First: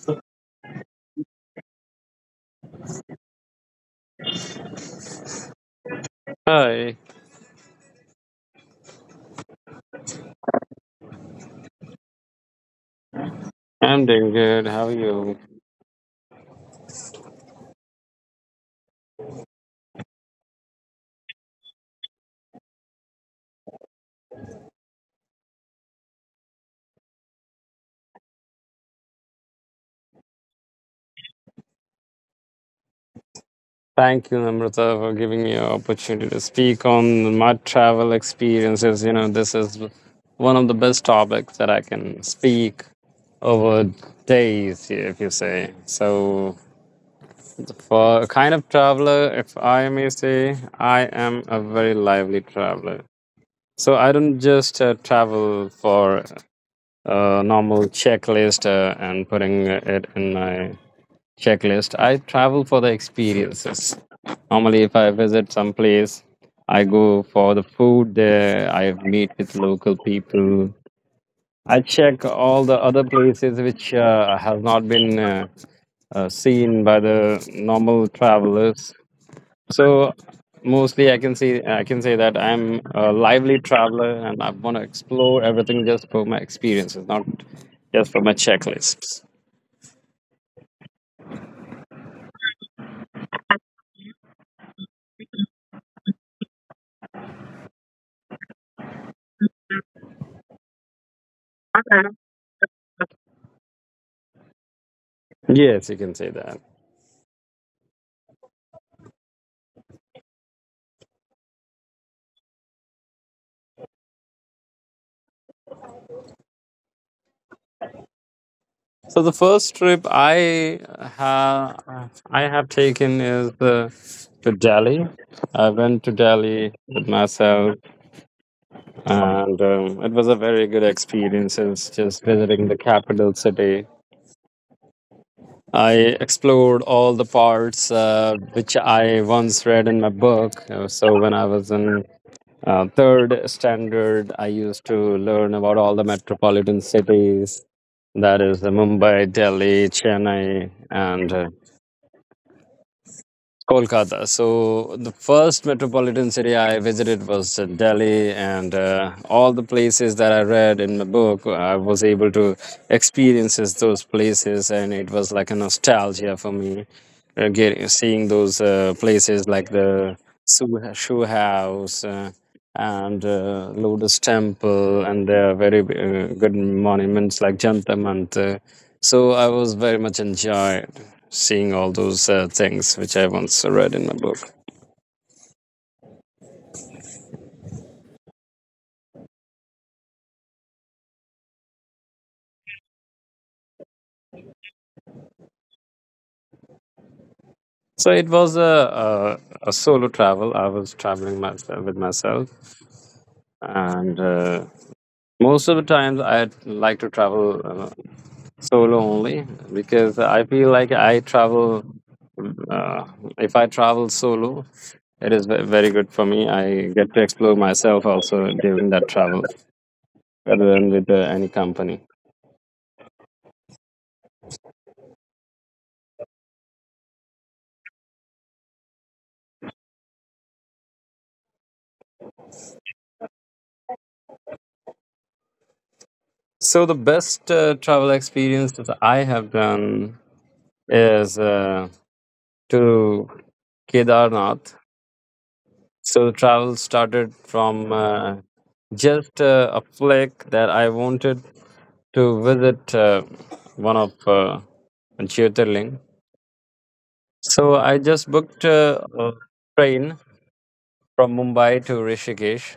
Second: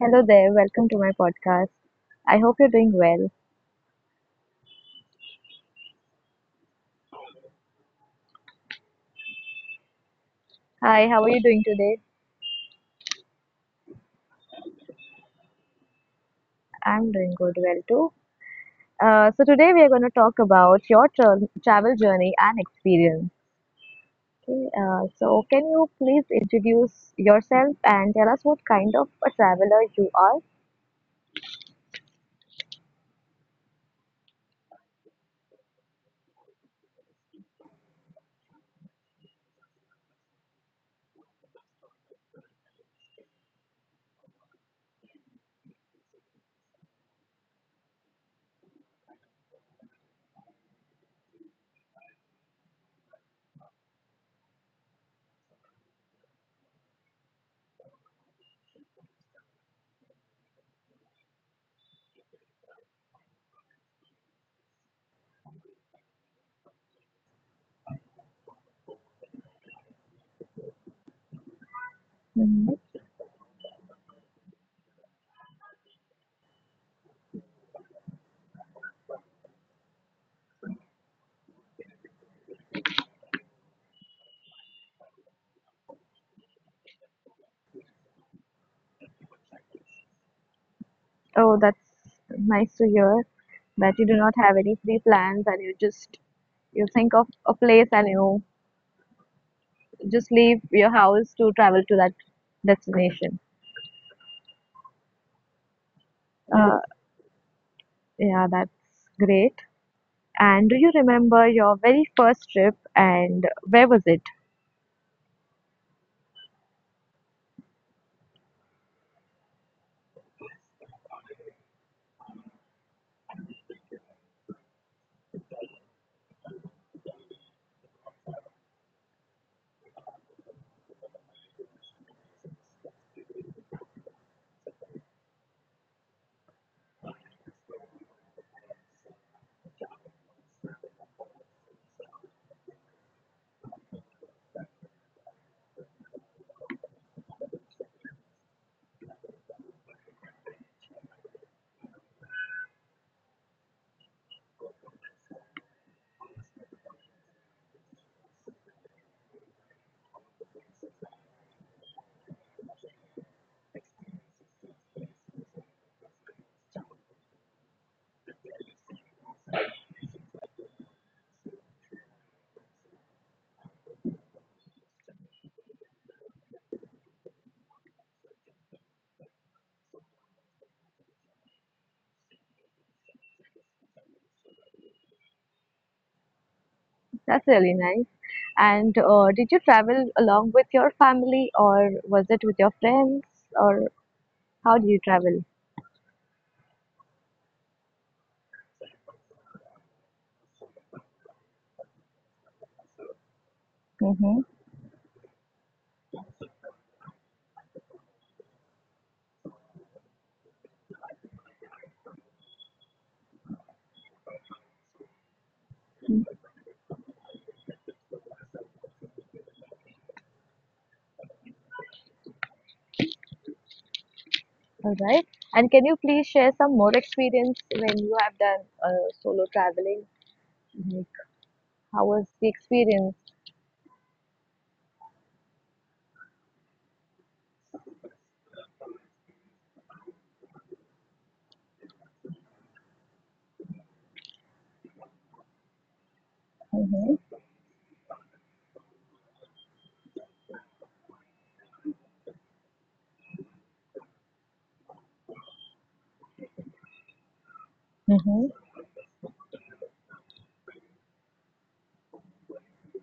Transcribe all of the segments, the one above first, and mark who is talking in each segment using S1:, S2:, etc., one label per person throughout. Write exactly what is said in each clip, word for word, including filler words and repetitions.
S1: Hello there. Welcome to my podcast. I hope you're doing well.
S2: Hi,
S1: Hi, how are you doing today?
S2: I'm doing good. How are you?
S1: I'm doing good, well too. Uh, so today we are going to talk about your tra- travel journey and experience. Okay, uh, so can you please introduce yourself and tell us what kind of a traveler you are?
S2: Thank you, Amrita, for giving me an opportunity to speak on my travel experiences. You know, this is one of the best topics that I can speak over days, if you say. So, for a kind of traveler, if I may say, I am a very lively traveler. So, I don't just uh, travel for a normal checklist uh, and putting it in my checklist. I travel for the experiences. Normally, if I visit some place, I go for the food there. I meet with local people. I
S1: hmm
S2: check all the other places which uh, has not been uh, uh, seen by the normal travelers. So mostly, I can see I can say that I'm a lively traveler and I want to explore everything just for my experiences, not just for my checklists.
S1: Oh, that's nice to hear that you do not have any pre-plans and you just you think of a place and you just leave your house to travel to that destination.
S2: Yes, you can say
S1: Uh,
S2: that.
S1: yeah, that's great. And do you remember your very first trip and where was it?
S2: So the first trip I ha- I have taken is the to Delhi. I went to Delhi with myself, and um, it was a very good experience. It's just visiting the capital city. I explored all the parts uh, which I once read in my book. Uh, So when I was in uh, third standard, I used to learn about all the metropolitan cities. That is the Mumbai, Delhi, Chennai, and uh, Kolkata. So the first metropolitan city I visited was uh, Delhi, and uh, all the places that I read in my book, I was able to experience those places, and it was like a nostalgia for me, uh, getting seeing those uh, places like the shoe, shoe house. Uh, and uh, Lotus Temple, and there are very uh, good monuments like Jantar Mantar. So I was very much enjoyed seeing all those uh, things which I once read in my book.
S1: That's really nice. And uh, did you travel along with your family or was it with your friends or how do you travel?
S2: So it was a, a, a solo travel. I was traveling myself with myself, and
S1: Mm-hmm.
S2: uh, most of the times I like to travel uh, solo only because I feel like I travel. Uh, if I travel solo, it is ve- very good for me. I get to explore myself also during that travel rather than with uh, any company.
S1: All right. And can you please share some more experience when you have done uh, solo traveling? How was the experience?
S2: So the best uh, travel experience that I have done is uh, to Kedarnath. So the travel
S1: Mm-hmm.
S2: started from uh, just uh, a flick that I wanted to visit uh, one of uh, Jyotirling. So I
S1: Mm-hmm.
S2: just booked uh, a train from Mumbai to Rishikesh,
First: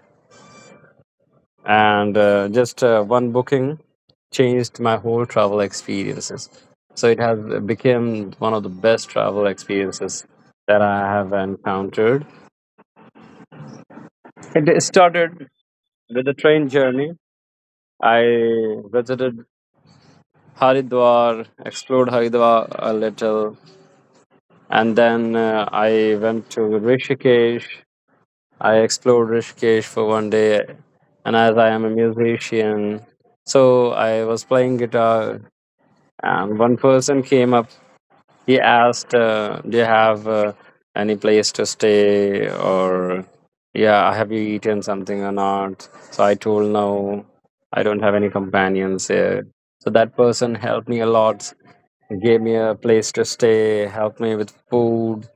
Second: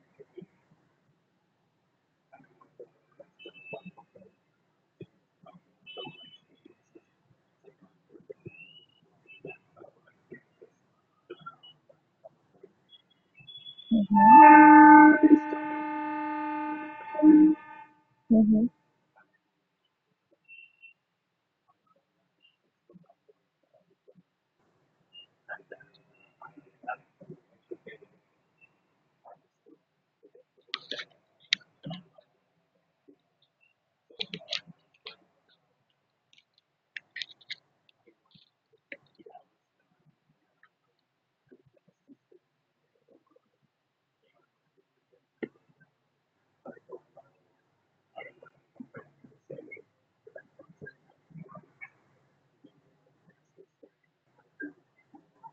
S2: and uh, just uh, one booking changed my whole travel experiences, so it has become one of the best travel experiences that I have encountered. It started with a train journey. I
S1: Mm-hmm.
S2: visited Haridwar, explored Haridwar a little, and then uh, I went to Rishikesh. I explored Rishikesh for one day, and as I am a musician, so I was playing guitar. And one person came up, he asked, uh, "Do you have uh, any place to stay? Or, yeah, have you eaten something or not?" So I told, "No, I don't have any companions here." So that person helped me a lot, gave me a place to stay, helped me with food.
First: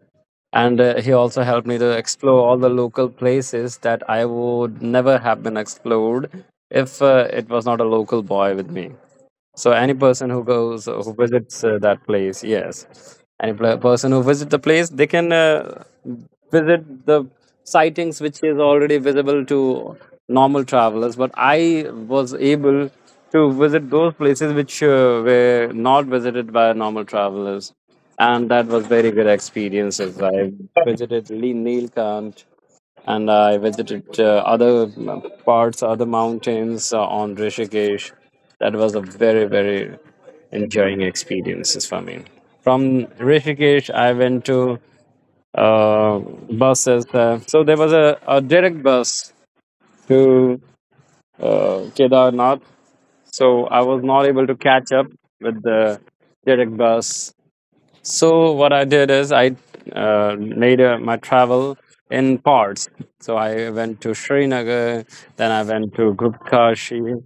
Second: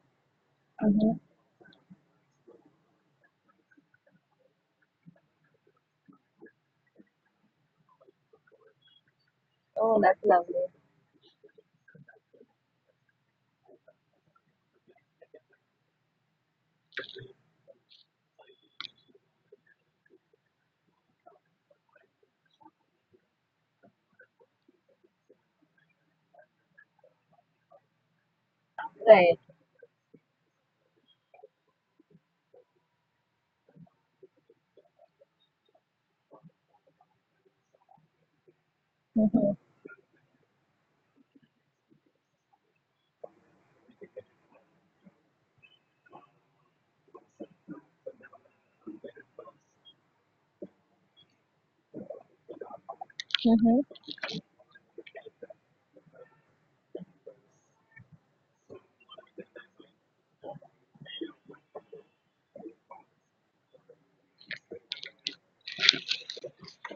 S2: And uh, he also helped me to explore all the local places that I would never have been explored if uh, it was not a local boy with me. So any
S1: Oh,
S2: person who
S1: that's lovely.
S2: goes uh, who visits uh, that place, yes, any pla person who visits the place, they can uh, visit the sightings which is already visible to normal travelers. But I was able to visit those places which uh, were not visited by normal travelers, and that was very good
S1: Right.
S2: experiences. I visited Lee Neelkanth, and I visited uh, other um, parts, other mountains uh, on Rishikesh. That was a very, very enjoying experiences for me. From Rishikesh, I went to uh, buses. Uh, so there was a, a direct bus to uh, Kedarnath. So I was
S1: Mm-hmm.
S2: not able to catch up with the direct bus, so what I did is I uh, made uh, my travel in parts. So I went to Srinagar, then I went to Guptkashi,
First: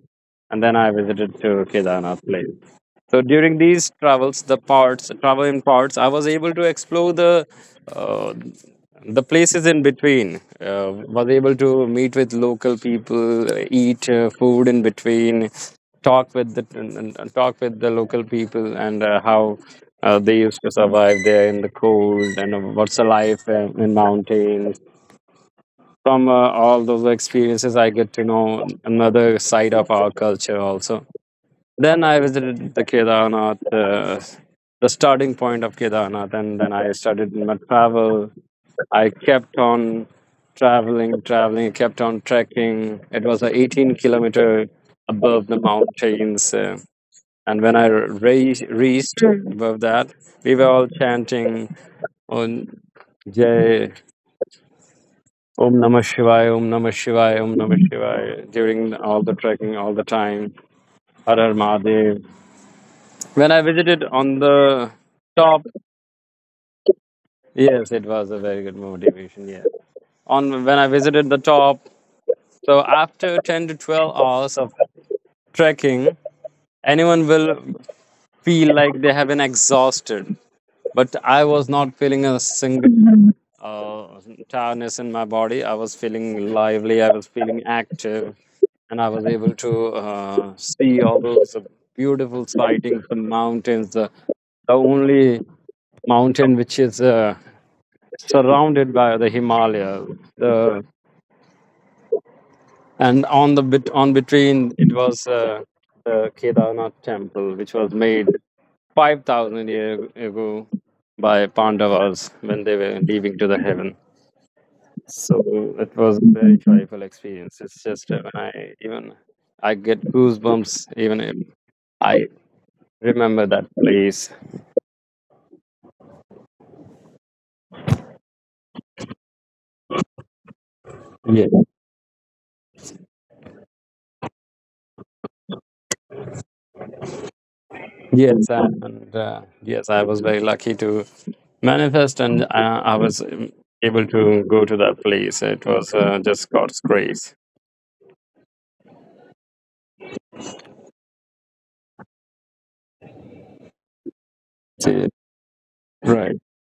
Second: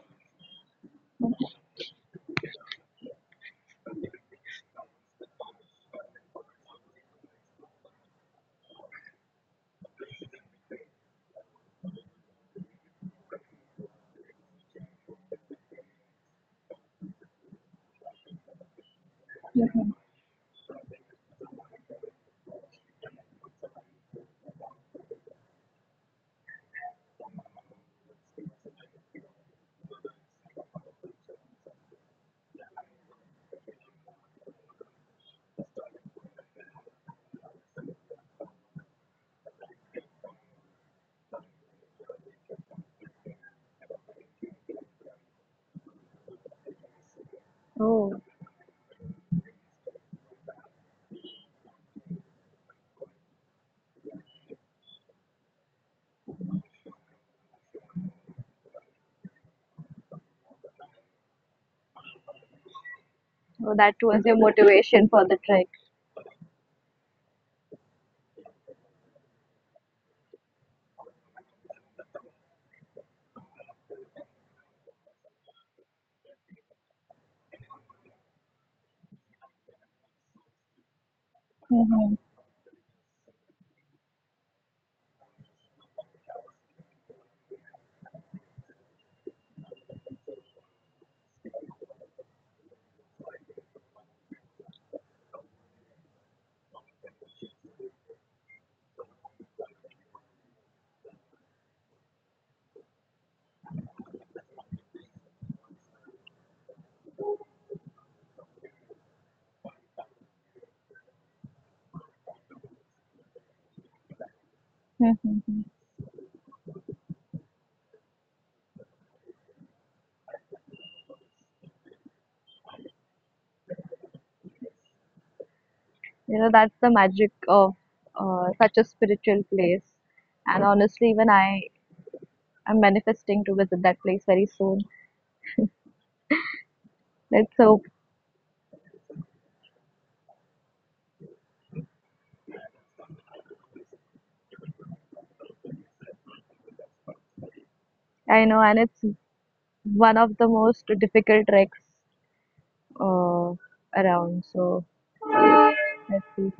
S2: and then I visited to Kedarnath place. So during these travels, the parts travel in parts, I was able to explore the uh, the places in between, uh, was able to meet with local people, uh, eat uh, food in between, talk with the and, and- and talk with the local people and uh, how uh, they used to survive there in the cold, and uh, what's the life uh, in mountains. From uh, all those experiences, I get to know another side of our culture also. Then I visited the Kedarnath, uh, the starting point of Kedarnath, and then I started my travel. I kept on traveling, traveling, kept on trekking. It was a eighteen kilometer above the mountains. Uh, and when I
S1: Oh,
S2: re- reached above that, we were all chanting on Jai Om Namah Shivaya, Om Namah Shivaya, Om Namah Shivaya during all the trekking, all the time. Har Har Mahadev. When I
S1: so that
S2: visited
S1: was your
S2: on the
S1: motivation for the
S2: top,
S1: trek.
S2: yes, it was a very good motivation. Yes, on when I visited the top, so after ten to twelve hours of trekking, anyone will feel like they have been exhausted. But I was not feeling a single uh, tiredness in my body. I was feeling lively, I was feeling active, and I was able to uh, see all those beautiful sightings, the mountains, the, the only mountain which is uh, surrounded by the Himalaya. The, and on the bit on between it was uh, the Kedarnath temple, which was made five thousand years ago by Pandavas when they were leaving to the heaven.
S1: Mhm,
S2: So
S1: mhm.
S2: it was a very joyful experience. It's just uh, when I even I get goosebumps even if I remember that place.
S1: You know, that's the magic of uh, such a spiritual place. And honestly, even
S2: Yeah.
S1: I am manifesting to visit that place very soon. Let's hope.
S2: Yes, and uh, yes, I was very lucky to manifest, and uh, I was um, able to go to that place. It was uh, just God's grace.
S1: I know, and it's one of the most difficult treks uh, around. So
S2: Yeah.
S1: let's
S2: Right.
S1: see.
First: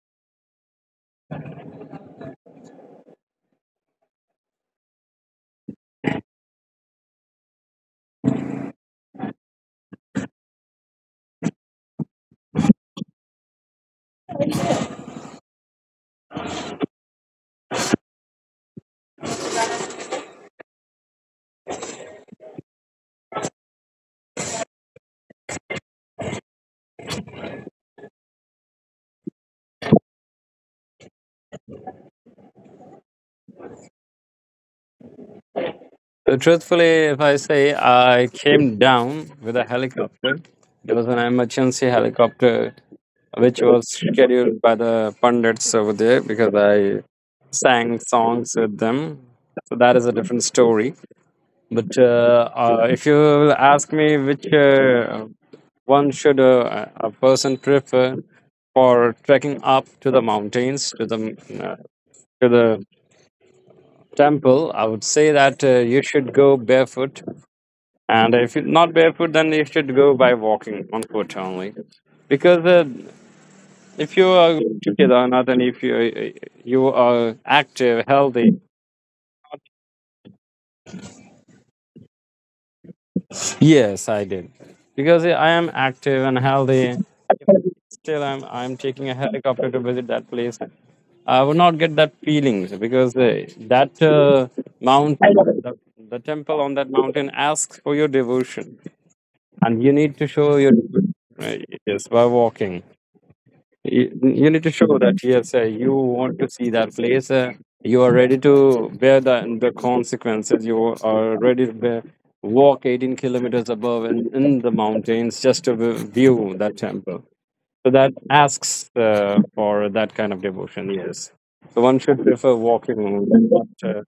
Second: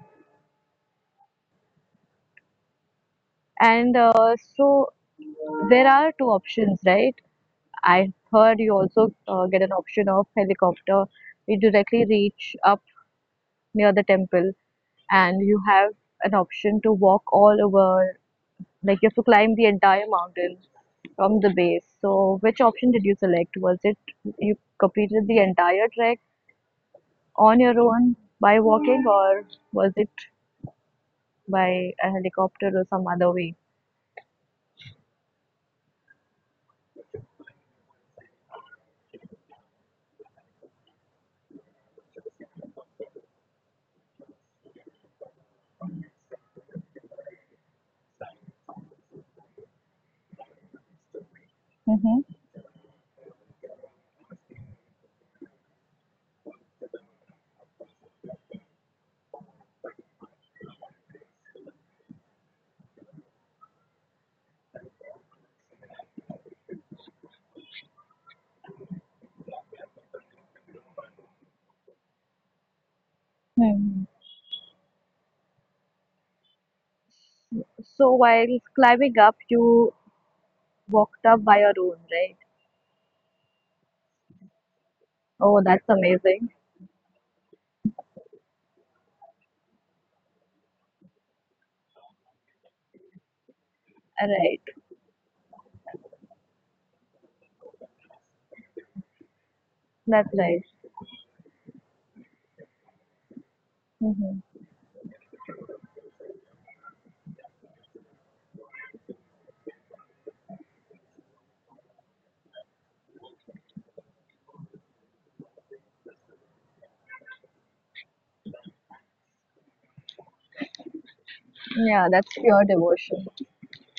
S1: And uh, so there are two options, right? I heard you also uh, get an option of helicopter. You directly reach up near the temple, and you have an option to walk all over, like you have to climb the entire mountain from the base. So, which option did you select? Was it you completed the entire trek on your own by walking, or was it by a helicopter or some other way?
S2: So truthfully, if I say, I came down with a helicopter. It was an emergency helicopter which was scheduled by the pundits over there because I sang songs with them. So that is a different story. But
S1: Mm-hmm.
S2: uh, uh, if you ask me which uh, one should uh, a a person prefer for trekking up to the mountains to the uh, to the temple, I would say that uh, you should go barefoot. And if it's not barefoot, then you should go by walking on foot only. Because uh,
S1: hmm
S2: if you are together or not, and if you you are active,
S1: So, while
S2: healthy.
S1: climbing up, you walked up by your own, right?
S2: Yes, I did. Because I am
S1: Oh, that's
S2: active and
S1: amazing.
S2: healthy, still I'm I'm taking a helicopter to visit that place, I would not get that feelings. Because uh, that uh,
S1: Right.
S2: mountain, the, the temple on that mountain asks for your devotion, and you need to
S1: That's
S2: show
S1: nice.
S2: your devotion, right? Yes, by walking. you,
S1: hmm
S2: you need to show that yes, uh, you want to see that place, uh, you are ready to bear the, the consequences, you are ready to bear, walk eighteen kilometers above in, in the mountains just to vi- view that temple. So that asks uh, for that kind of devotion, yes. So one
S1: Yeah,
S2: should
S1: that's
S2: prefer
S1: pure
S2: walking
S1: devotion.
S2: than not uh,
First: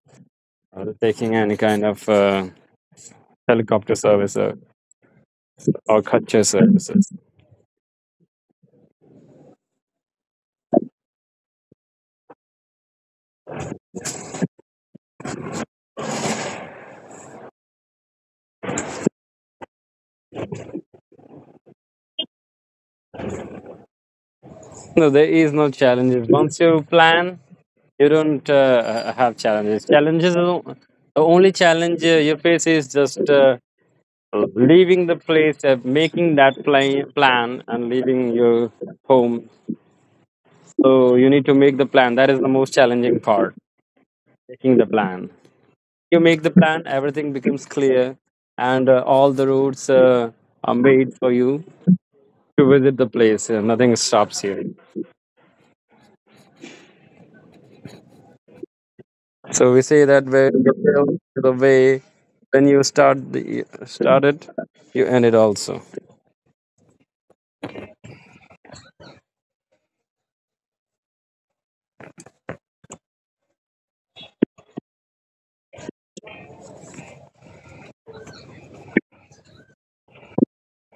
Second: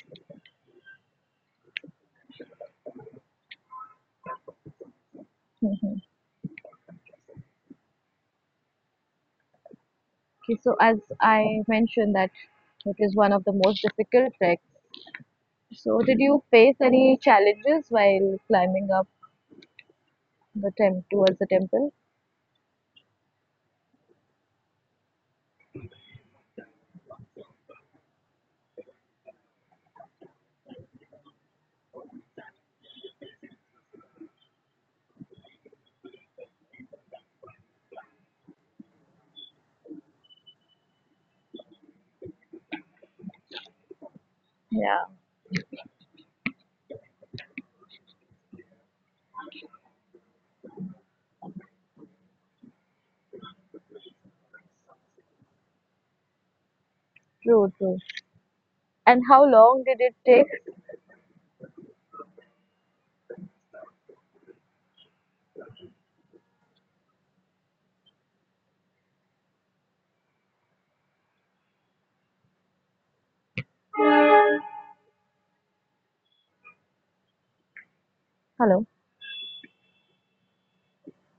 S2: uh, taking any kind of uh, helicopter service uh, or
S1: hmm
S2: kutcher services.
S1: Okay, so as I mentioned that it is one of the most difficult treks. So did you face any challenges while climbing up the temp towards the temple?
S2: No, there is no challenges. Once you plan, you don't uh, uh, have challenges. Challenges, are o- the only challenge uh, you face is just uh, leaving the place, uh, making that pla- plan, and leaving your home. So you need to make the plan. That is the most challenging part, making the
S1: Yeah,
S2: plan. You make the plan, everything becomes clear, and uh, all the routes uh, are made for you to visit the place. Uh, nothing stops you.
S1: true, true. And how
S2: So we
S1: long did
S2: say
S1: it
S2: that
S1: take?
S2: way the way when you start the started, you end it also.
S1: Hello.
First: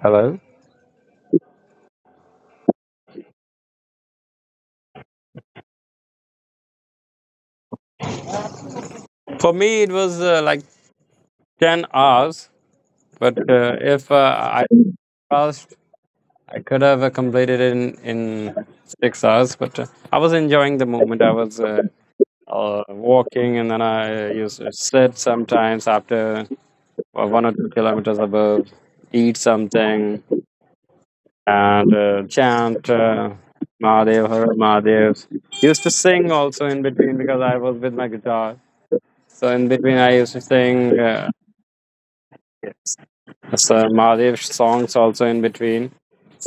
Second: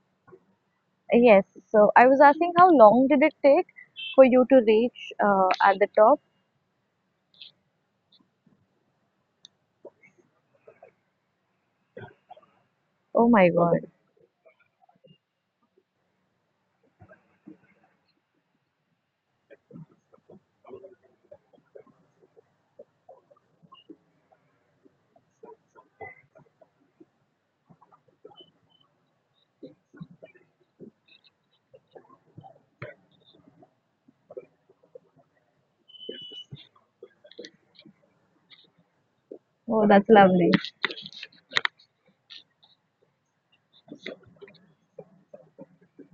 S2: Hello.
S1: Yes. So I was asking how long did it take for you to reach uh, at the top?
S2: For me, it was uh, like ten hours, but
S1: Oh
S2: uh,
S1: my
S2: if
S1: God.
S2: uh, I fast, I could have uh, completed it in in six hours. But uh, I was enjoying the moment. I was. Uh, uh, walking and then I uh, used to sit sometimes after uh, one or two kilometers above, eat something, and uh, chant uh, Mahadev, Har Har Mahadev. Used to sing also in between because I was with my guitar. So in between, I
S1: Oh,
S2: used to sing uh, some Mahadev songs also in between.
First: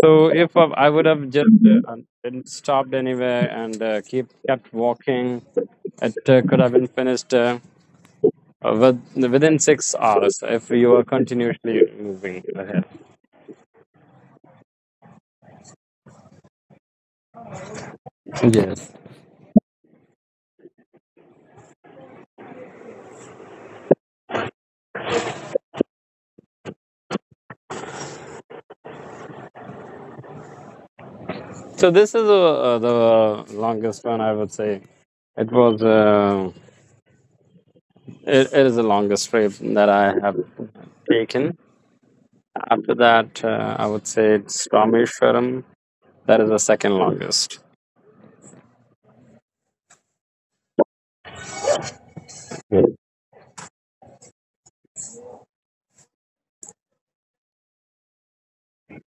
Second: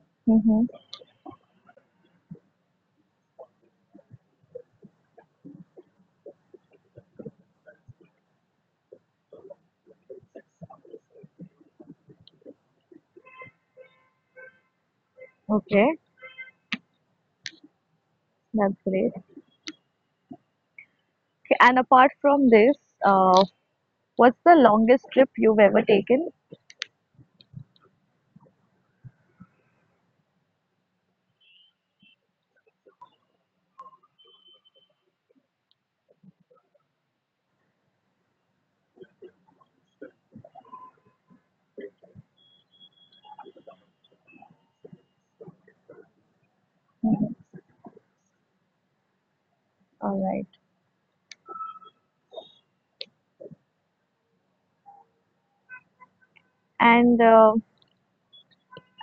S2: So if I
S1: mm-hmm.
S2: I would have just uh, didn't stopped anywhere and uh, keep kept walking, it uh, could have been finished uh, with, within six hours if you were continuously moving ahead.
S1: Okay, that's
S2: Yes.
S1: great. Okay, and apart from this, uh, what's the longest trip you've ever taken?
S2: So this is uh uh, the longest one I would say. It was uh, it, it is the longest trip that I have taken. After that, uh, I would say it's Rameshwaram. That is the second longest.
S1: All right. And uh,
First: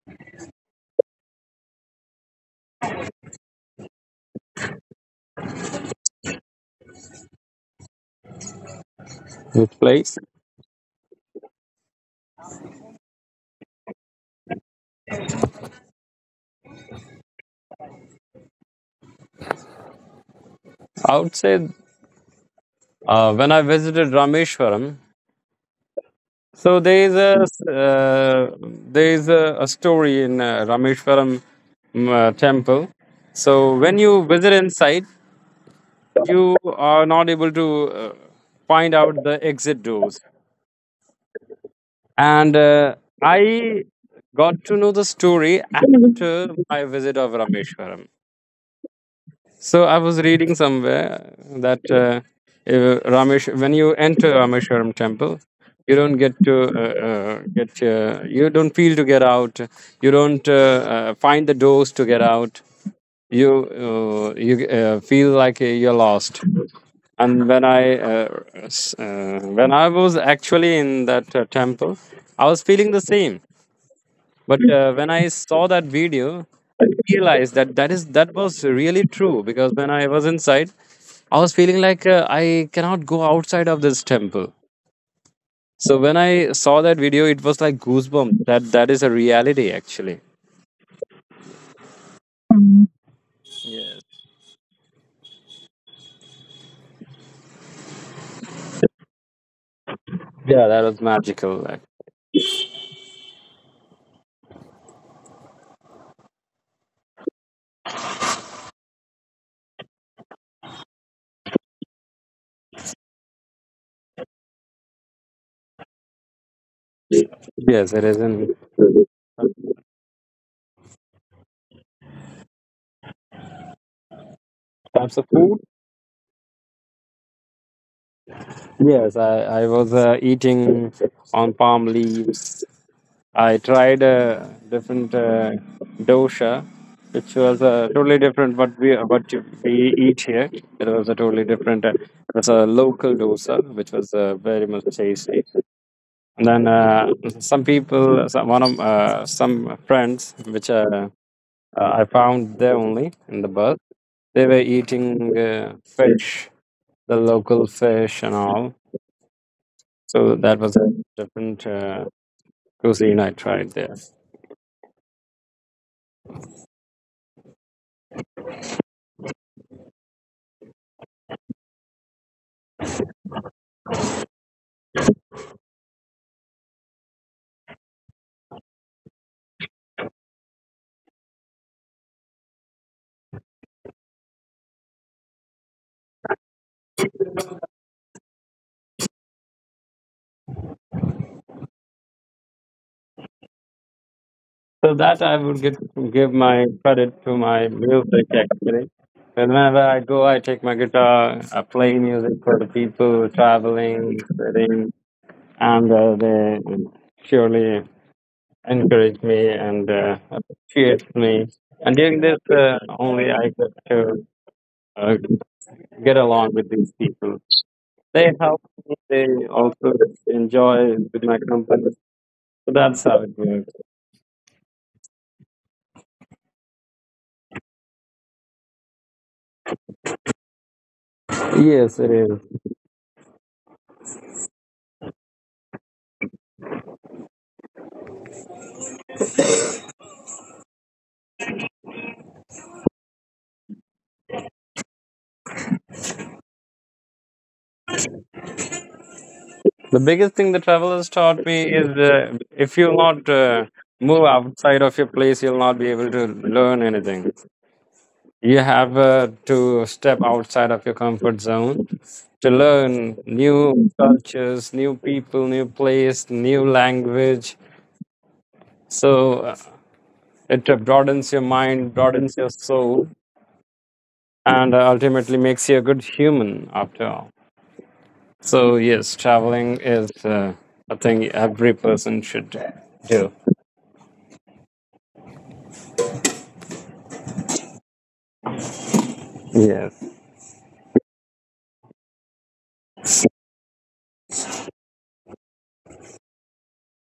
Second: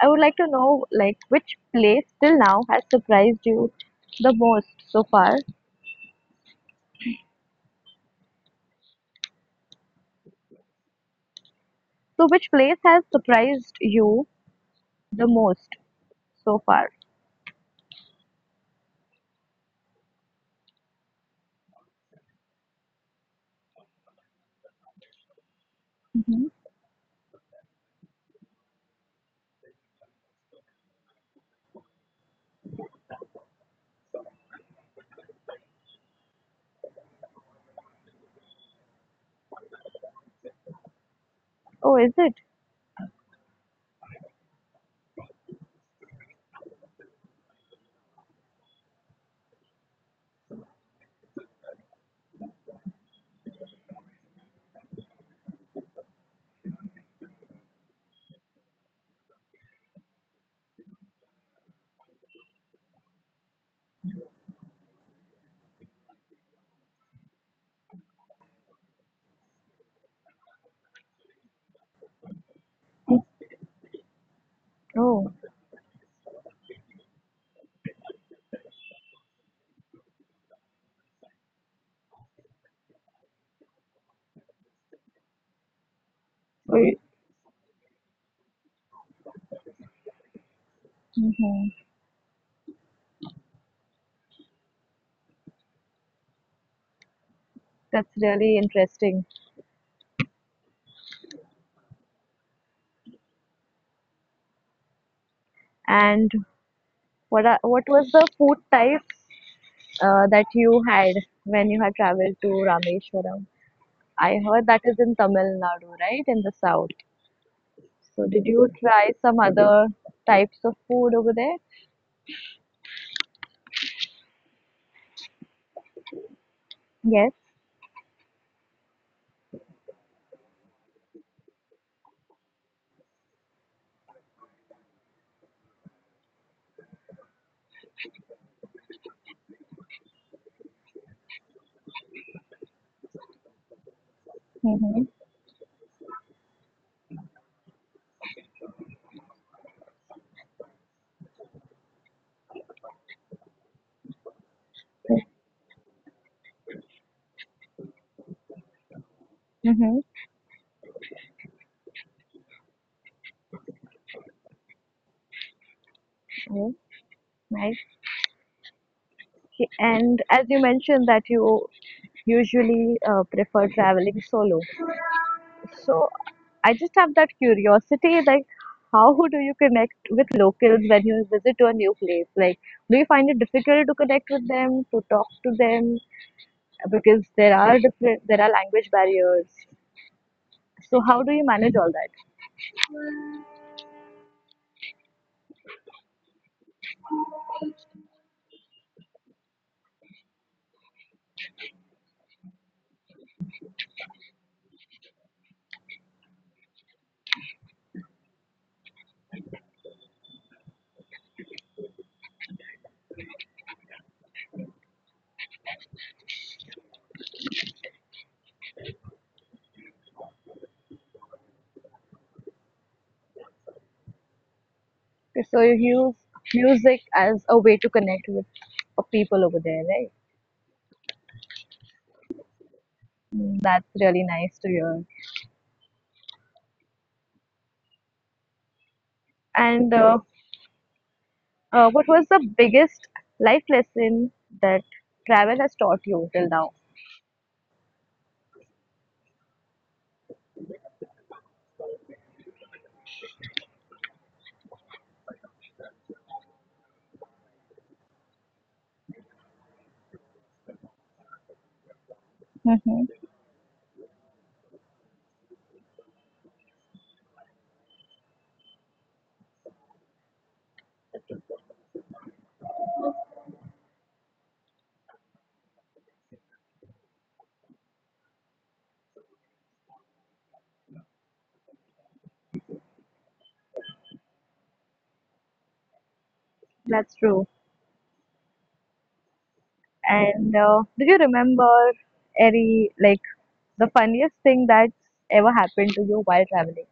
S1: I would like to know, like, which place till now has surprised you the most so far?
S2: This place,
S1: So, which place has surprised you the most so far?
S2: I would say, uh, when I visited Rameshwaram,
S1: hmm
S2: so there is a uh, there is a, a story in uh, Rameshwaram um, uh, temple. So when you visit inside, you are not able to uh, find out the exit doors.
S1: Oh, is it?
S2: And uh, I got to know the story after my visit of Rameshwaram. So I was reading somewhere that uh, if Ramesh, when you enter Rameshwaram temple, you don't get to uh, uh, get uh, you don't feel to get out. You don't uh, uh, find the doors to get out. You uh, you uh, feel like uh, you're lost. and when i uh, s- uh, when I was actually in that uh, temple, I was feeling the same. But uh, when I
S1: Oh,
S2: saw that video, I realized that that is that was really true, because when I was inside, I was feeling like uh, I cannot go outside of this temple. So when I saw that video, it was like goosebumps, that that is a reality actually.
S1: mm-hmm. That's really interesting.
S2: Yeah, that was magical like,
S1: And what are, what was the food type uh, that you had when you had traveled to Rameshwaram? I heard that is in Tamil Nadu, right, in the south.
S2: Yes, it is
S1: So, did
S2: in.
S1: you try some other types of food over there?
S2: Types of food.
S1: Yes.
S2: Yes, I, I was uh, eating on palm leaves. I tried a different uh, dosha, which was uh, totally different what we what you- we eat here. It was a totally different. Uh, it was a local dosa, which was uh, very much
S1: Mhm.
S2: tasty. And then uh, Some people, some, one of uh, some friends, which uh, uh, I found there only in the bus, they were eating uh, fish, the local fish and all.
S1: Mhm.
S2: So that was a different uh, cuisine I tried there.
S1: Yeah, nice. And as you mentioned that you usually uh, prefer traveling solo, so I just have that curiosity, like how do you connect with locals when you visit to a new place? Like, do you find it difficult to connect with them, to talk to them, because there are different, there are language barriers. So how do you manage all that?
S2: So that I would get, give my credit to my music actually. Whenever I go, I take my guitar, I play music for the people traveling, sitting, and uh, they surely encourage me and uh, appreciate me. And during this, uh, only I get to uh, get along with these people. They help me. They also enjoy with my company. So that's how it works.
S1: So you use music as a way to connect with people over there, right?
S2: Yes, it is.
S1: Mm, that's really nice to hear. And uh, uh, what was the biggest life lesson that travel has taught you till now?
S2: The biggest thing the travelers taught me is uh, if you not uh, move outside of your place, you'll not be able to learn anything. You have uh, to step outside of your comfort zone to learn
S1: hmm
S2: new cultures, new people, new place, new language. So uh, it uh, broadens your mind, broadens your soul, and uh, ultimately makes you a good human after all. So yes, traveling is uh, a thing every person should do.
S1: That's true.
S2: Yes.
S1: And uh, do you remember any like the funniest thing that's ever happened to you while traveling?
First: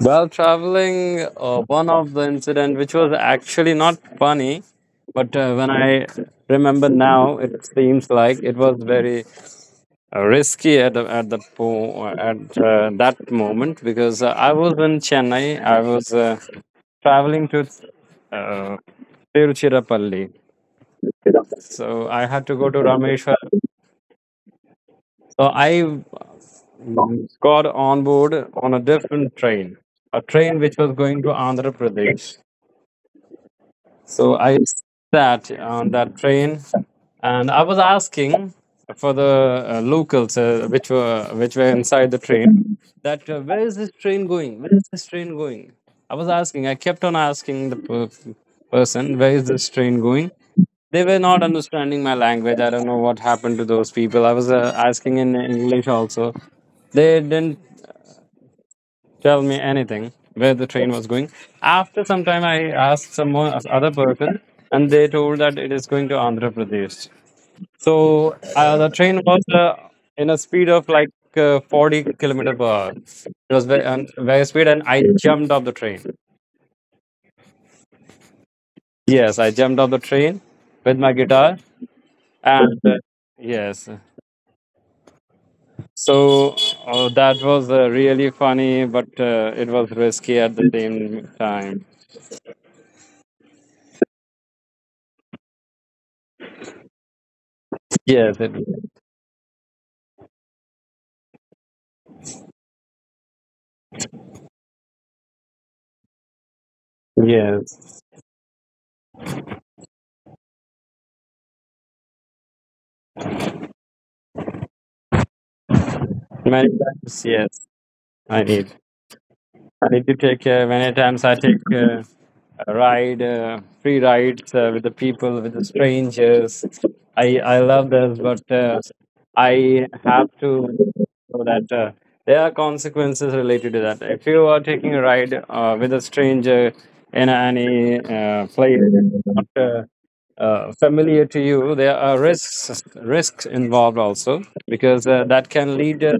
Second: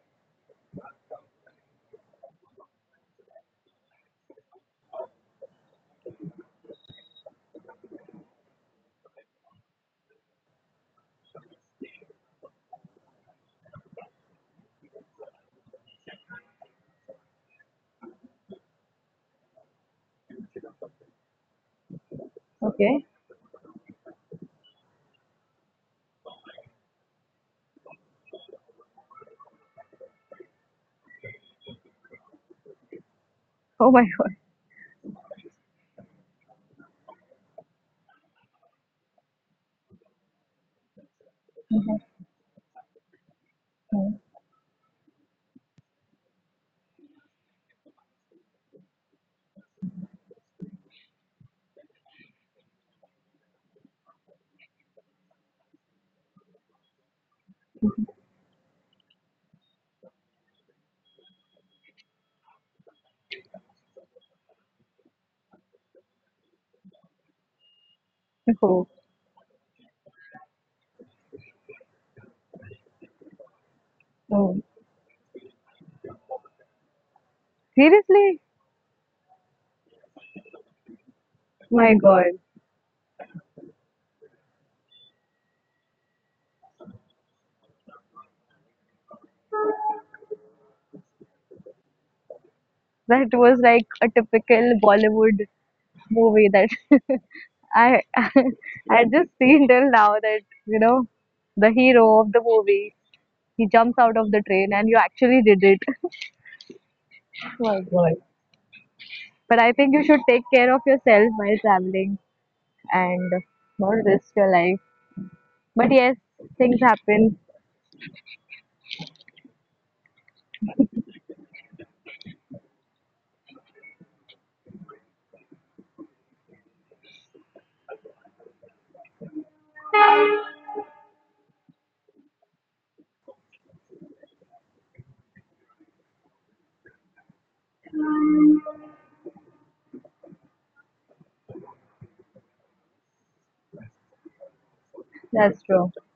S2: Well, traveling. Uh, one of the incident which was actually not funny, but uh, when I remember now, it seems like it was very uh, risky at the- at the po- at uh, that moment, because uh, I was in Chennai. I was uh, traveling to uh, Tiruchirappalli. So I had to go to
S1: Okay.
S2: Rameshwar. So I got on board on a different train, a train which was going to Andhra Pradesh.
S1: Oh my God.
S2: So I sat on that train, and I was asking for the uh, locals uh, which were which were inside the train, that uh, where is this train going? Where is this train going? I was asking. I kept on asking the per- person, where is this train going. They were not understanding my language. I don't know what happened to those people. I was uh, asking in English also, they didn't tell me anything where the train was going. After some time, I asked some more other person, and they told that it is going to Andhra Pradesh. So uh,
S1: Oh,
S2: the train was uh, in a speed of like uh, forty kilometer per hour. It was very, um, very
S1: oh.
S2: speed, and I jumped off the train.
S1: Seriously?
S2: Yes, I jumped off the train with my guitar,
S1: My God.
S2: and uh, yes. So uh that was uh, really funny, but uh, it was risky at the same time.
S1: That was like a typical Bollywood movie that I
S2: Yes, it,
S1: I just seen till now that you know the hero of the movie. He jumps out of the train, and you actually did it. Right.
S2: yes.
S1: But I think you should take care of yourself while traveling and not risk your life. But yes,
S2: Many
S1: things
S2: times,
S1: happen.
S2: yes. I need. I need to take. Uh, many times I take. Uh, ride uh, free rides uh, with the people with the strangers. I i love this, but uh, I have to know that uh, there are consequences related to that. If you are taking a ride uh, with a stranger in any uh, place not uh, uh, familiar to you, there are risks risks involved also, because uh, that
S1: That's
S2: can
S1: true.
S2: lead uh,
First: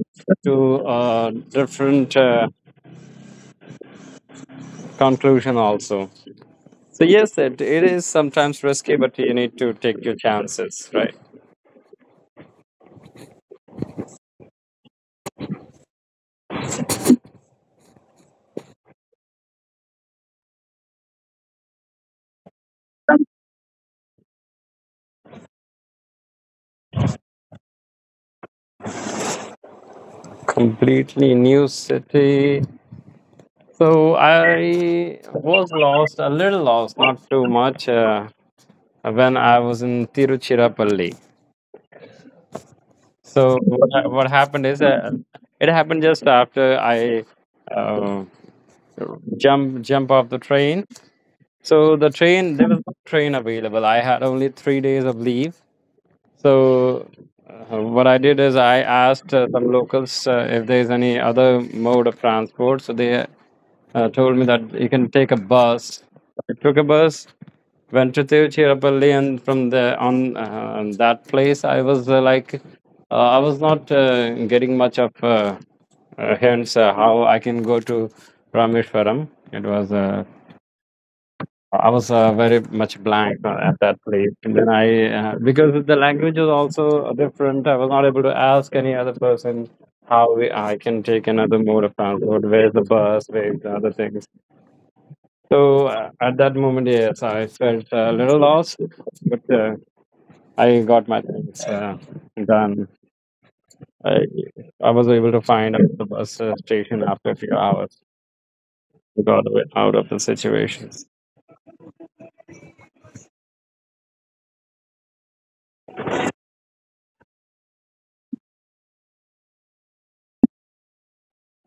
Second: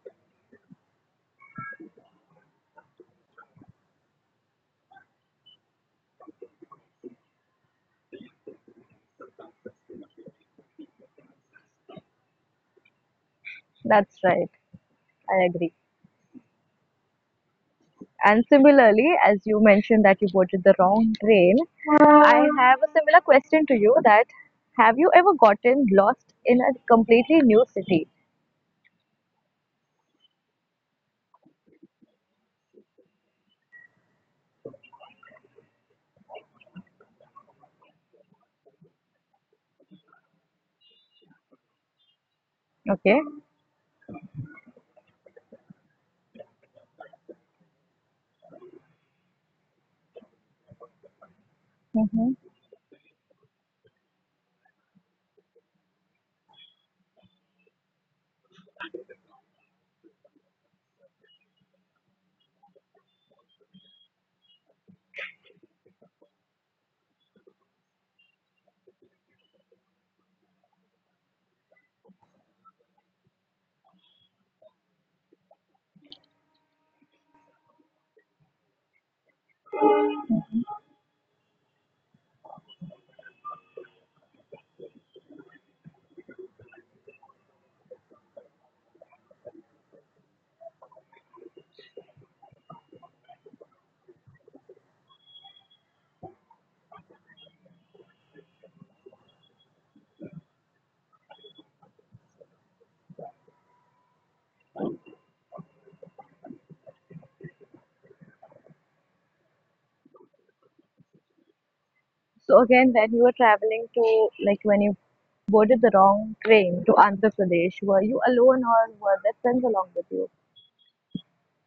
S2: to uh, different uh, conclusion also. So yes, it, it is sometimes risky, but you need to take your chances, right?
S1: That's right. I agree. And similarly, as you mentioned that you boarded the wrong train, I have a similar question to you that have you ever gotten lost in a completely new city?
S2: Completely new city. So I was lost, a little lost, not too much, uh, when I was in Tiruchirappalli.
S1: Okay.
S2: So what, ha- what happened is, uh, it happened just after I uh, jump jump off the train. So the
S1: hmm
S2: train, there was no train available. I had only three days of leave. So Uh, what I did is I asked uh, some locals uh, if there is any other mode of transport. So they uh, told me that you can take a bus. I took a bus, went to Tiruchirappalli, and from the on uh, that place, I was uh, like, uh, I was not uh, getting much of uh, uh, hints uh, how I can go to Rameshwaram. It was uh, I was uh, very much blank uh, at that place. And then I, uh, because the language was also different, I was not able to ask any other person how we, I can take another mode of transport, where's the bus, where's the other things. So uh, at that moment, yes, I felt a little lost, but uh, I got my things uh, done. I, I was able to find the bus uh, station after a few hours to got away- out of the situation.
S1: So again, when you were traveling to, like when you boarded the wrong train to Andhra Pradesh, were you alone or were there friends along with you?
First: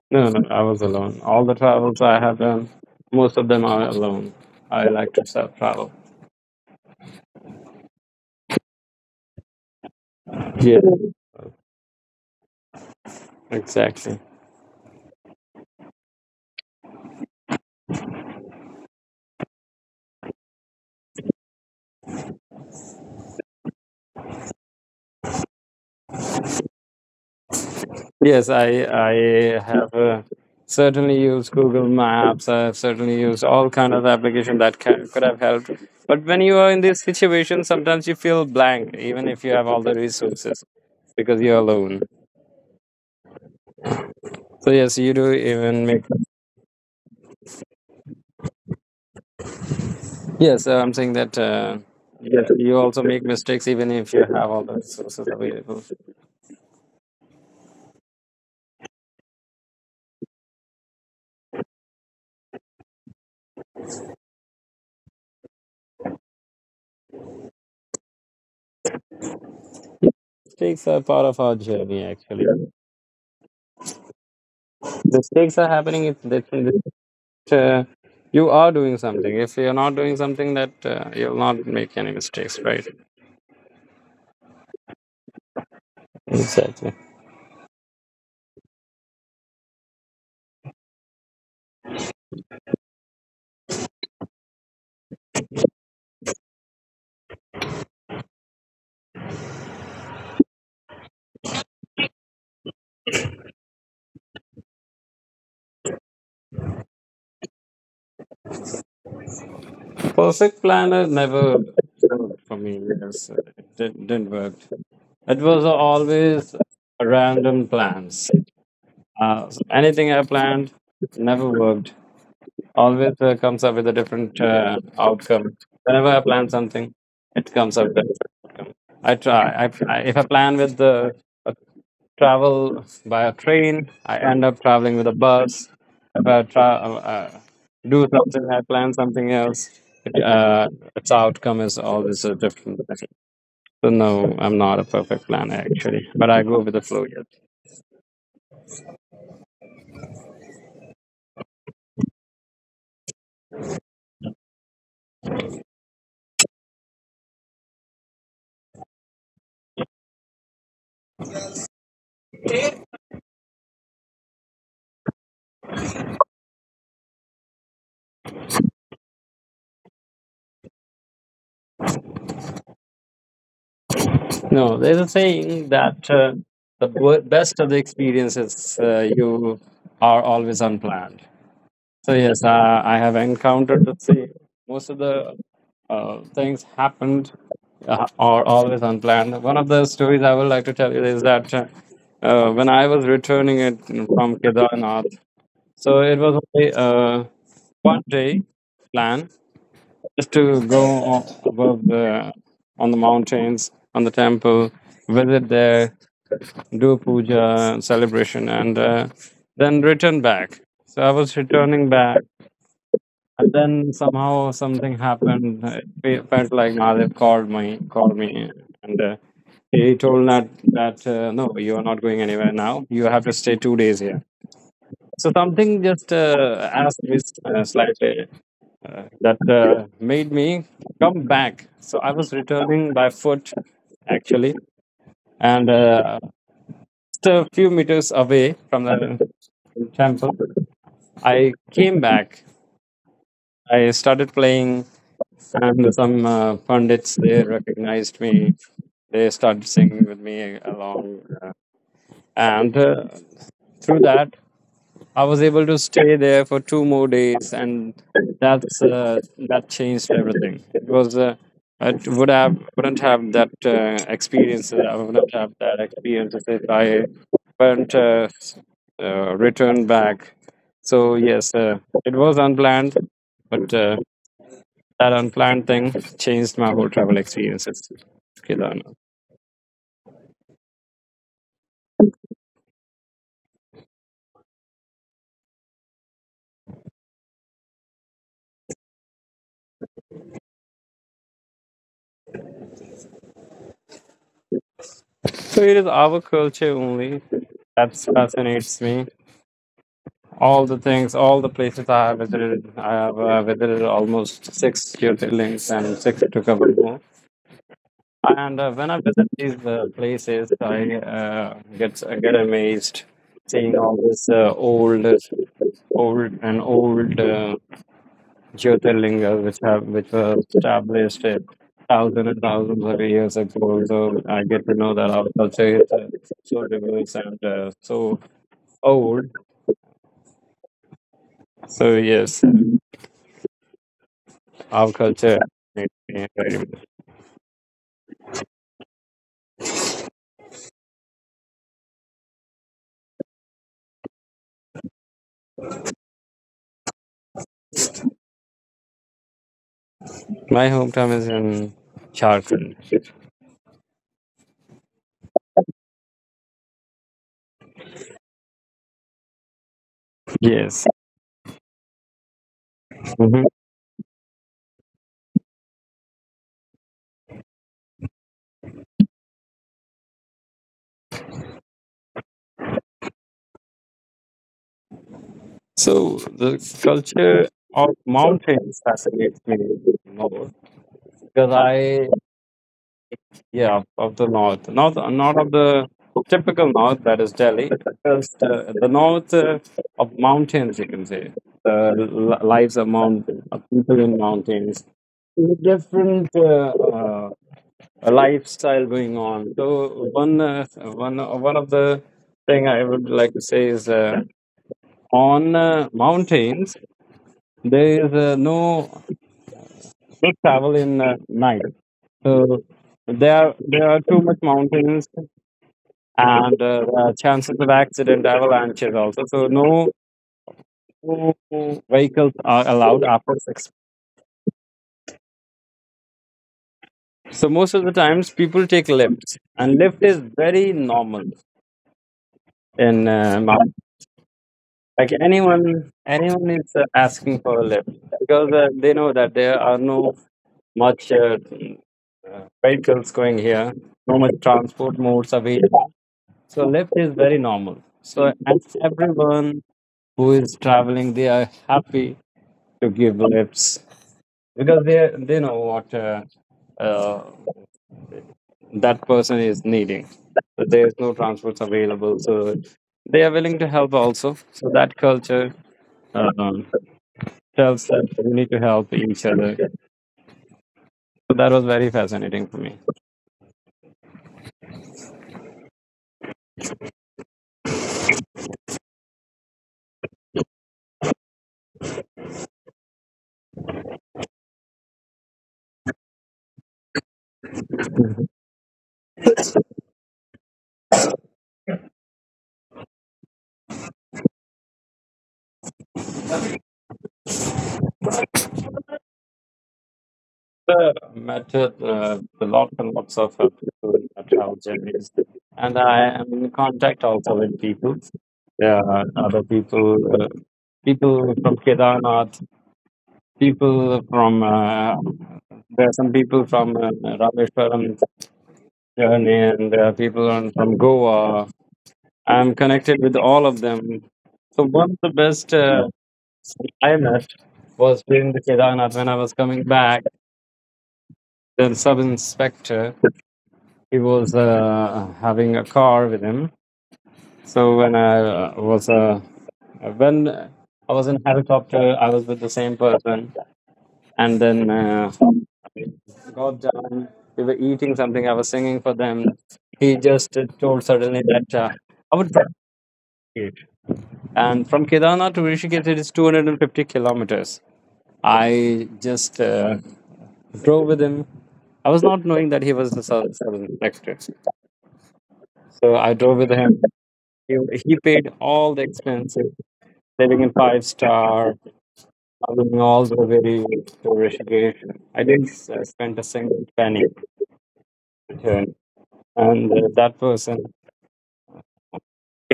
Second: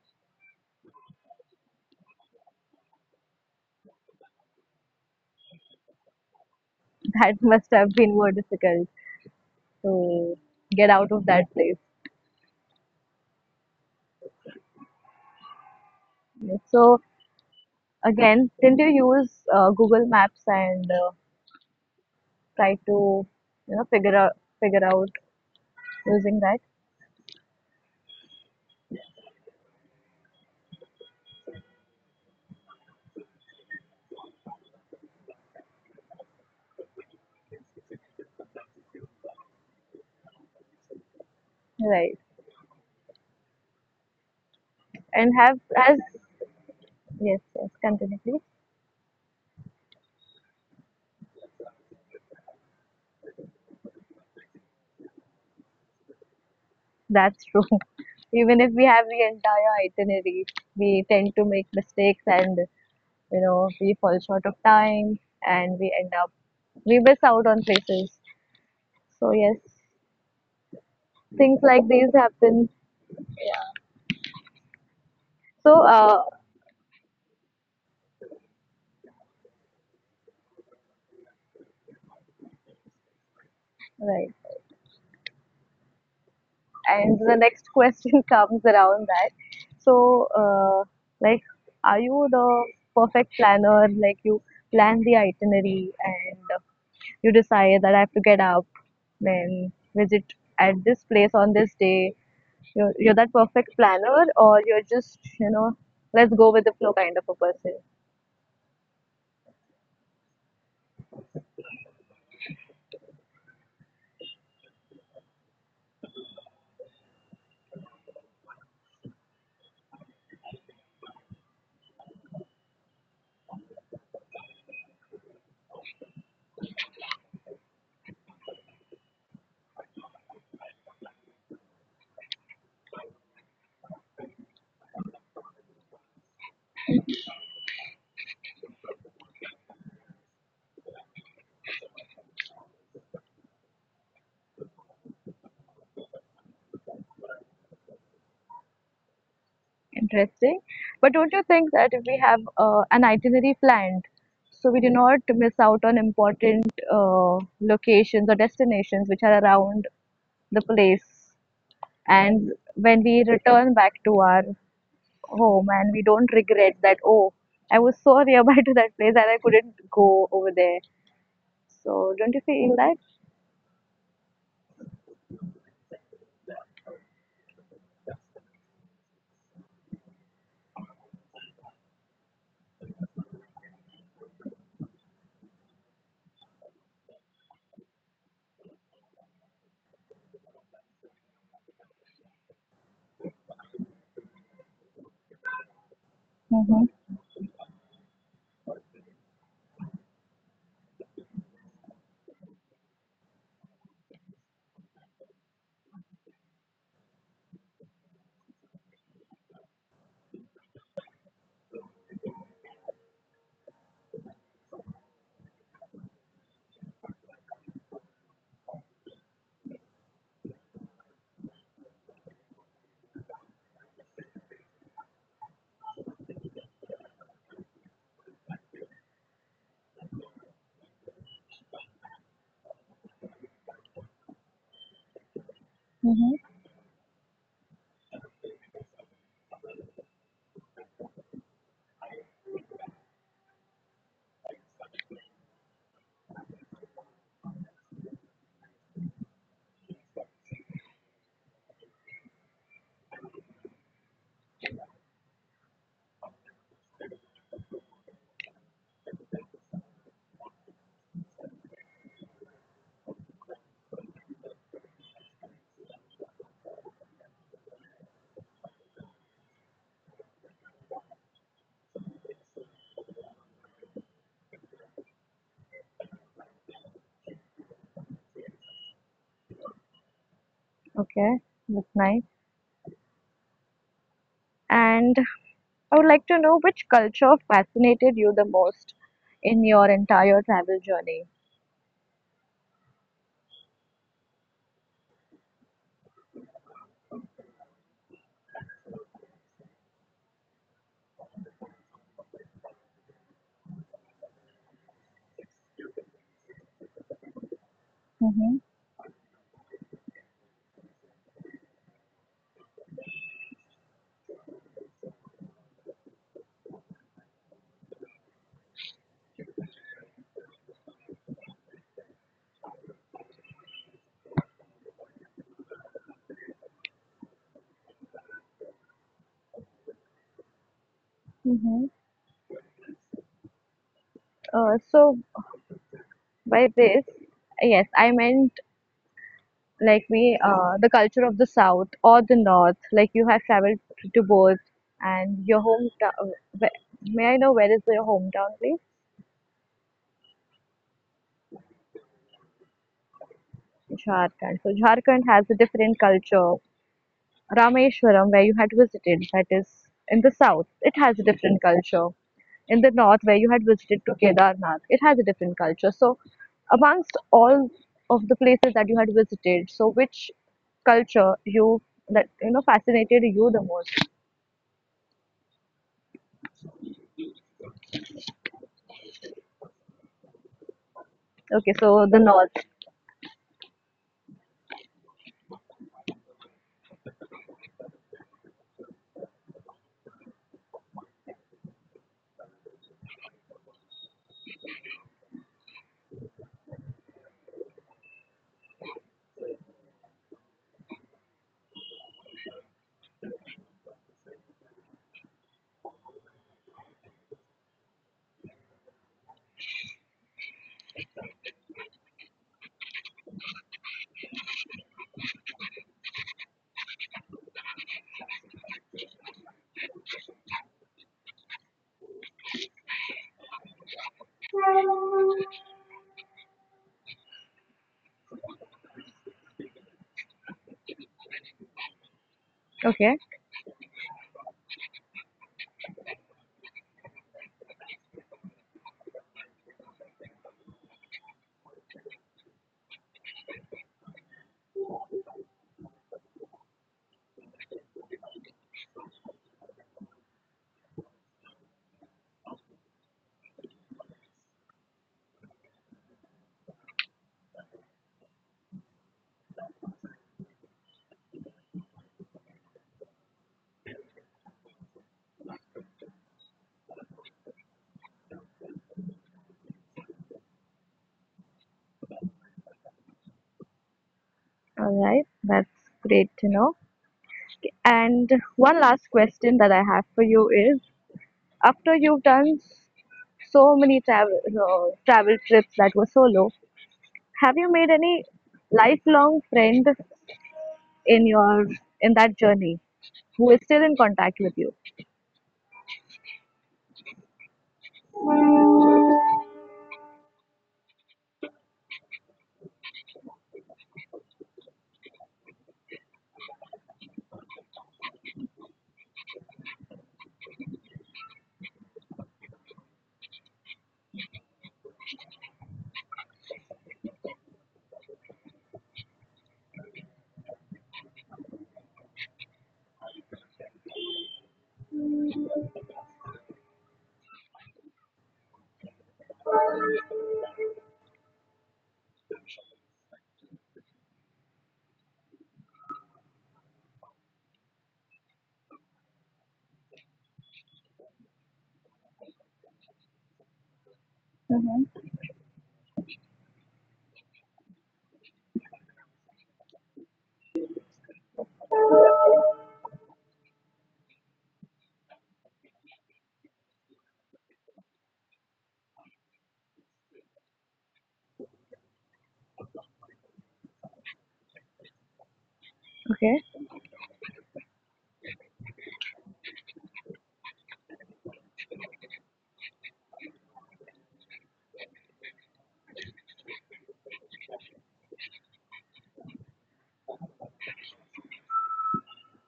S2: No, no, I was alone. All the travels I have done, most of them are alone. I like to self travel.
S1: That must have been more difficult to
S2: Yeah,
S1: get out of that place.
S2: exactly.
S1: So again, didn't you use uh, Google Maps and uh, try to, you know, figure out figure out using that?
S2: Yes, I I have uh, certainly used Google Maps. I have certainly used all kind of application that ca could have helped. But when you are in this situation, sometimes you feel blank, even if you have all the resources, because you're alone.
S1: Right.
S2: So yes, you do
S1: And have
S2: even
S1: as
S2: make.
S1: yes, yes, continue please.
S2: Yes, uh, I'm saying that. Uh, yeah, you also make mistakes even if you have all the resources available.
S1: That's true. Even if we have the entire itinerary, we tend to make mistakes and you know we fall short of time and we end up we miss out on places, so yes,
S2: Mistakes are part of our
S1: things like
S2: journey,
S1: these
S2: actually.
S1: happen.
S2: Mistakes are
S1: so
S2: happening. It's
S1: uh,
S2: That's in uh, you are doing something. If you're not doing something, that uh, you'll not make any mistakes, right?
S1: right
S2: Exactly.
S1: and the next question comes around that so uh, like, are you the perfect planner, like you plan the itinerary and you decide that I have to get up, then visit at this place on this day. You're, you're that perfect planner, or you're just, you know, let's go with the flow kind of a person.
S2: Perfect planner never worked for me. Yes, it didn't, didn't work. It was always random plans. Uh, anything I planned never worked. Always uh, comes up with a different uh, outcome. Whenever I plan something, it comes up. I try. I, I, if I plan with the a travel by a train, I end up traveling with a bus. If I try, uh, uh, do something, I plan something else. It, uh, its outcome is always a different thing. So no, I'm not a perfect planner actually, but I go with the flow. Yes.
S1: Interesting. But don't you think that if we have uh, an itinerary planned, so we do not miss out on important uh, locations or destinations which are around the place, and when we return back to our, oh man, we don't regret that. Oh, I was so nearby to that place and I couldn't go over there. So don't you feel that?
S2: No, there's a saying that uh, the wo- best of the experiences uh, you are always unplanned. So yes, uh, I have encountered the same. Most of the uh, things happened uh, are always unplanned. One of the stories I would like to tell you is that uh, uh, when I was returning it from Kedarnath, so it was only
S1: Mm-hmm.
S2: uh, one day plan, just to go on, above the on the mountains, on the temple, visit there, do puja celebration, and uh, then return back. So I was returning back, and then somehow something happened. It fe- felt like Nadib called me, called me, and uh, he told that that uh, no, you are not going anywhere now. You have to stay two days here. So something just uh, asked me uh, slightly uh, that uh, made me come back. So I was returning by foot actually, and uh,
S1: Mm-hmm.
S2: just a few meters away from the temple, I came back. I started playing. And some uh, pundits, they recognized me. They started singing with me along, uh, and uh, through that I was able to stay there for two more days, and that's uh, that changed everything. It was. Uh, I would have wouldn't have that uh, experience. I wouldn't have that experience if I weren't uh, uh, returned back. So yes, uh, it was unplanned, but uh, that unplanned thing changed my whole travel experience. It's Kedarnath.
S1: Okay, that's nice. And I would like to know which culture fascinated you the most in your entire travel journey.
S2: So it is our culture only that fascinates me. All the things, all the places I have visited, I have uh, visited almost six Jyotirlings and six to cover more.
S1: Mm-hmm.
S2: And uh, when I visit these uh, places, I uh, get I get amazed seeing all this uh, old, old and old. Uh, Jyotirlinga, which have which were established uh, thousands and thousands of years ago. So I get to know that our culture is uh, so diverse and uh, so old.
S1: Mm-hmm.
S2: So yes,
S1: Uh,
S2: our
S1: so
S2: culture is very
S1: by
S2: much.
S1: this, yes, I meant like we uh, the culture of the south or the north, like you have traveled to both. And your hometown, may I know where is your hometown, please?
S2: My hometown is in Jharkhand.
S1: Jharkhand, so Jharkhand has a different culture. Rameshwaram, where you had visited, that is in the south, it
S2: Yes.
S1: has a different culture. In the north, where you
S2: Hmm.
S1: had visited to Kedarnath, it has a different culture. So amongst all of the places that you had visited, so which culture you, that you know, fascinated you the most?
S2: So the culture of mountains fascinates me more because
S1: Okay, so
S2: I.
S1: the north.
S2: Yeah, of the north, north, not of the typical north that is Delhi. It's the, the north uh, of mountains, you can say. The li- lives of mountain of people in mountains, different uh, uh, lifestyle going on. So one, uh, one, one of the thing I would like to say is uh, on uh, mountains there is uh, no good travel in uh, night. So there, are, there are too much mountains, and uh, uh, chances of accident, avalanches also. So no no vehicles are allowed after six. So most of the times people take lifts, and lift is very normal
S1: Okay,
S2: in uh, Mal- like anyone anyone is uh, asking for a lift, because uh, they know that there are no much uh, uh, vehicles going here, no much transport modes available. So lift is very normal. So and everyone who is traveling, they are happy to give lifts, because they they know what uh, uh, that person is needing. So there is no transports available, so they are willing to help also. So that culture um, tells that we need to help each other. So that was very fascinating for me.
S1: all right, that's great to know. And one last question that I have for you is, after you've done so many travel uh, travel trips that were solo, have you made any lifelong friend in your in that journey who is still in contact with you?
S2: Uh, met uh, the lots and lots of uh, people in my travel journeys, and I am in contact also with people. Yeah, other people, uh, people from Kedarnath, people from uh, there are some people from uh, Rameshwaram journey, and there are people on, from Goa. I'm connected with all of them. So one of the best uh, I met was during the Kedarnath when I was coming back. The sub inspector, he was uh, having a car with him. So when I uh, was uh, when I was in helicopter, I was with the same person, and then. Uh, got done. We were eating something. I was singing for them. He just uh, told suddenly that uh, I would. Pray. And from Kedarnath to Rishikesh, it is two hundred fifty kilometers. I just uh, drove with him. I was not knowing that he was the southern, southern sector. So I drove
S1: Okay,
S2: with him. He, he paid all the expenses, living in five star, traveling all the way to Rishikesh. I didn't uh, spend a single penny. In return. And uh, that person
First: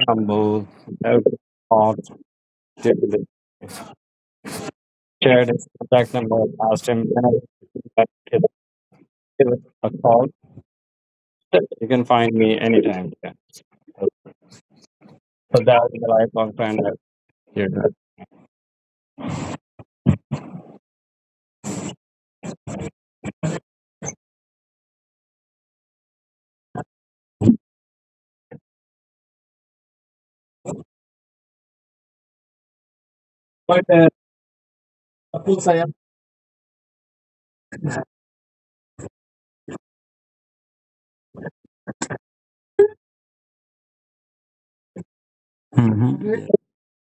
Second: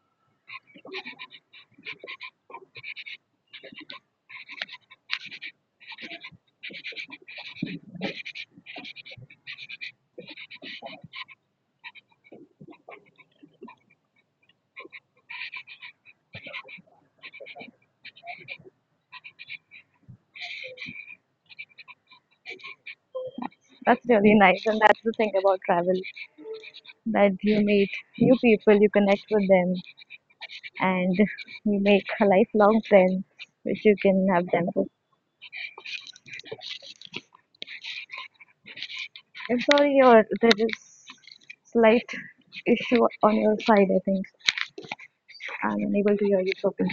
S2: I move no off the chair contact number. Asked him that if he give a call. You can find me anytime. Yeah. So that was a lifelong friend that you.
S1: that's really nice, and that's the thing about travel that you meet new people, you connect with them, and you make a lifelong friend which
S2: But,
S1: you
S2: uh,
S1: can have them with. I'm sorry, your there is slight issue on your side. I think I'm
S2: Mhm.
S1: unable to hear you properly.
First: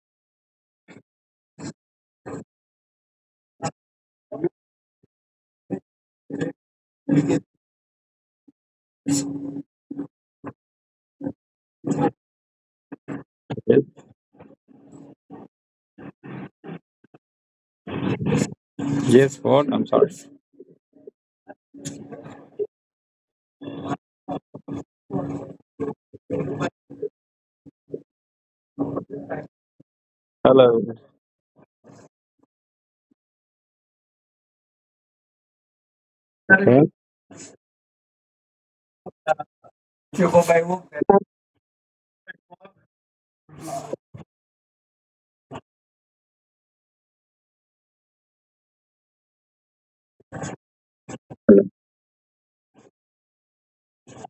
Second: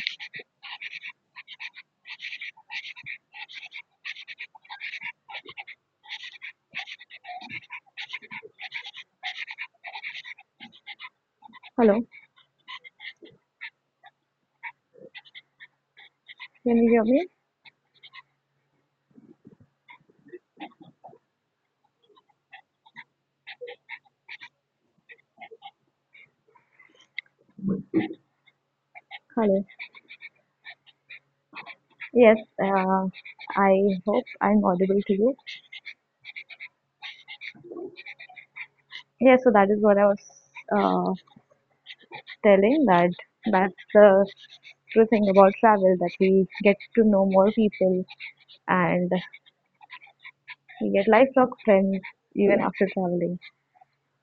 S1: Hello,
S2: Yes,
S1: can you hear me?
S2: yes, what? I'm sorry.
S1: Hello.
S2: Hello.
S1: Yes. Uh, I hope I'm audible to you.
S2: Okay.
S1: Yes. So that is what I was uh, telling, that that's the true thing about travel that we get to know more people, and we get lifelong friends even after traveling.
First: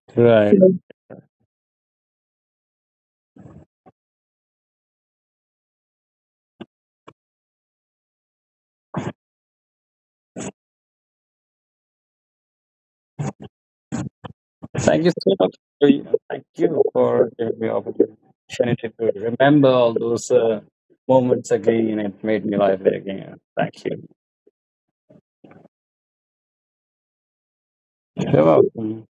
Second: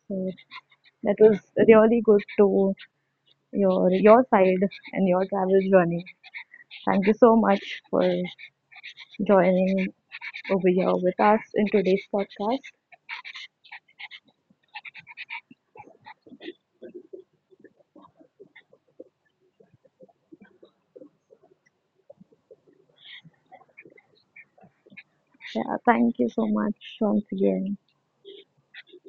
S1: So.
S2: Right.
S1: That was really good to your your side and your travel journey. Thank you so much for joining over here with us in today's podcast.
S2: Thank you so much. for- Thank you for giving me opportunity to remember all those uh, moments again. It made me lively again. Thank you.
S1: Yeah, thank you so much once again.
S2: You're welcome.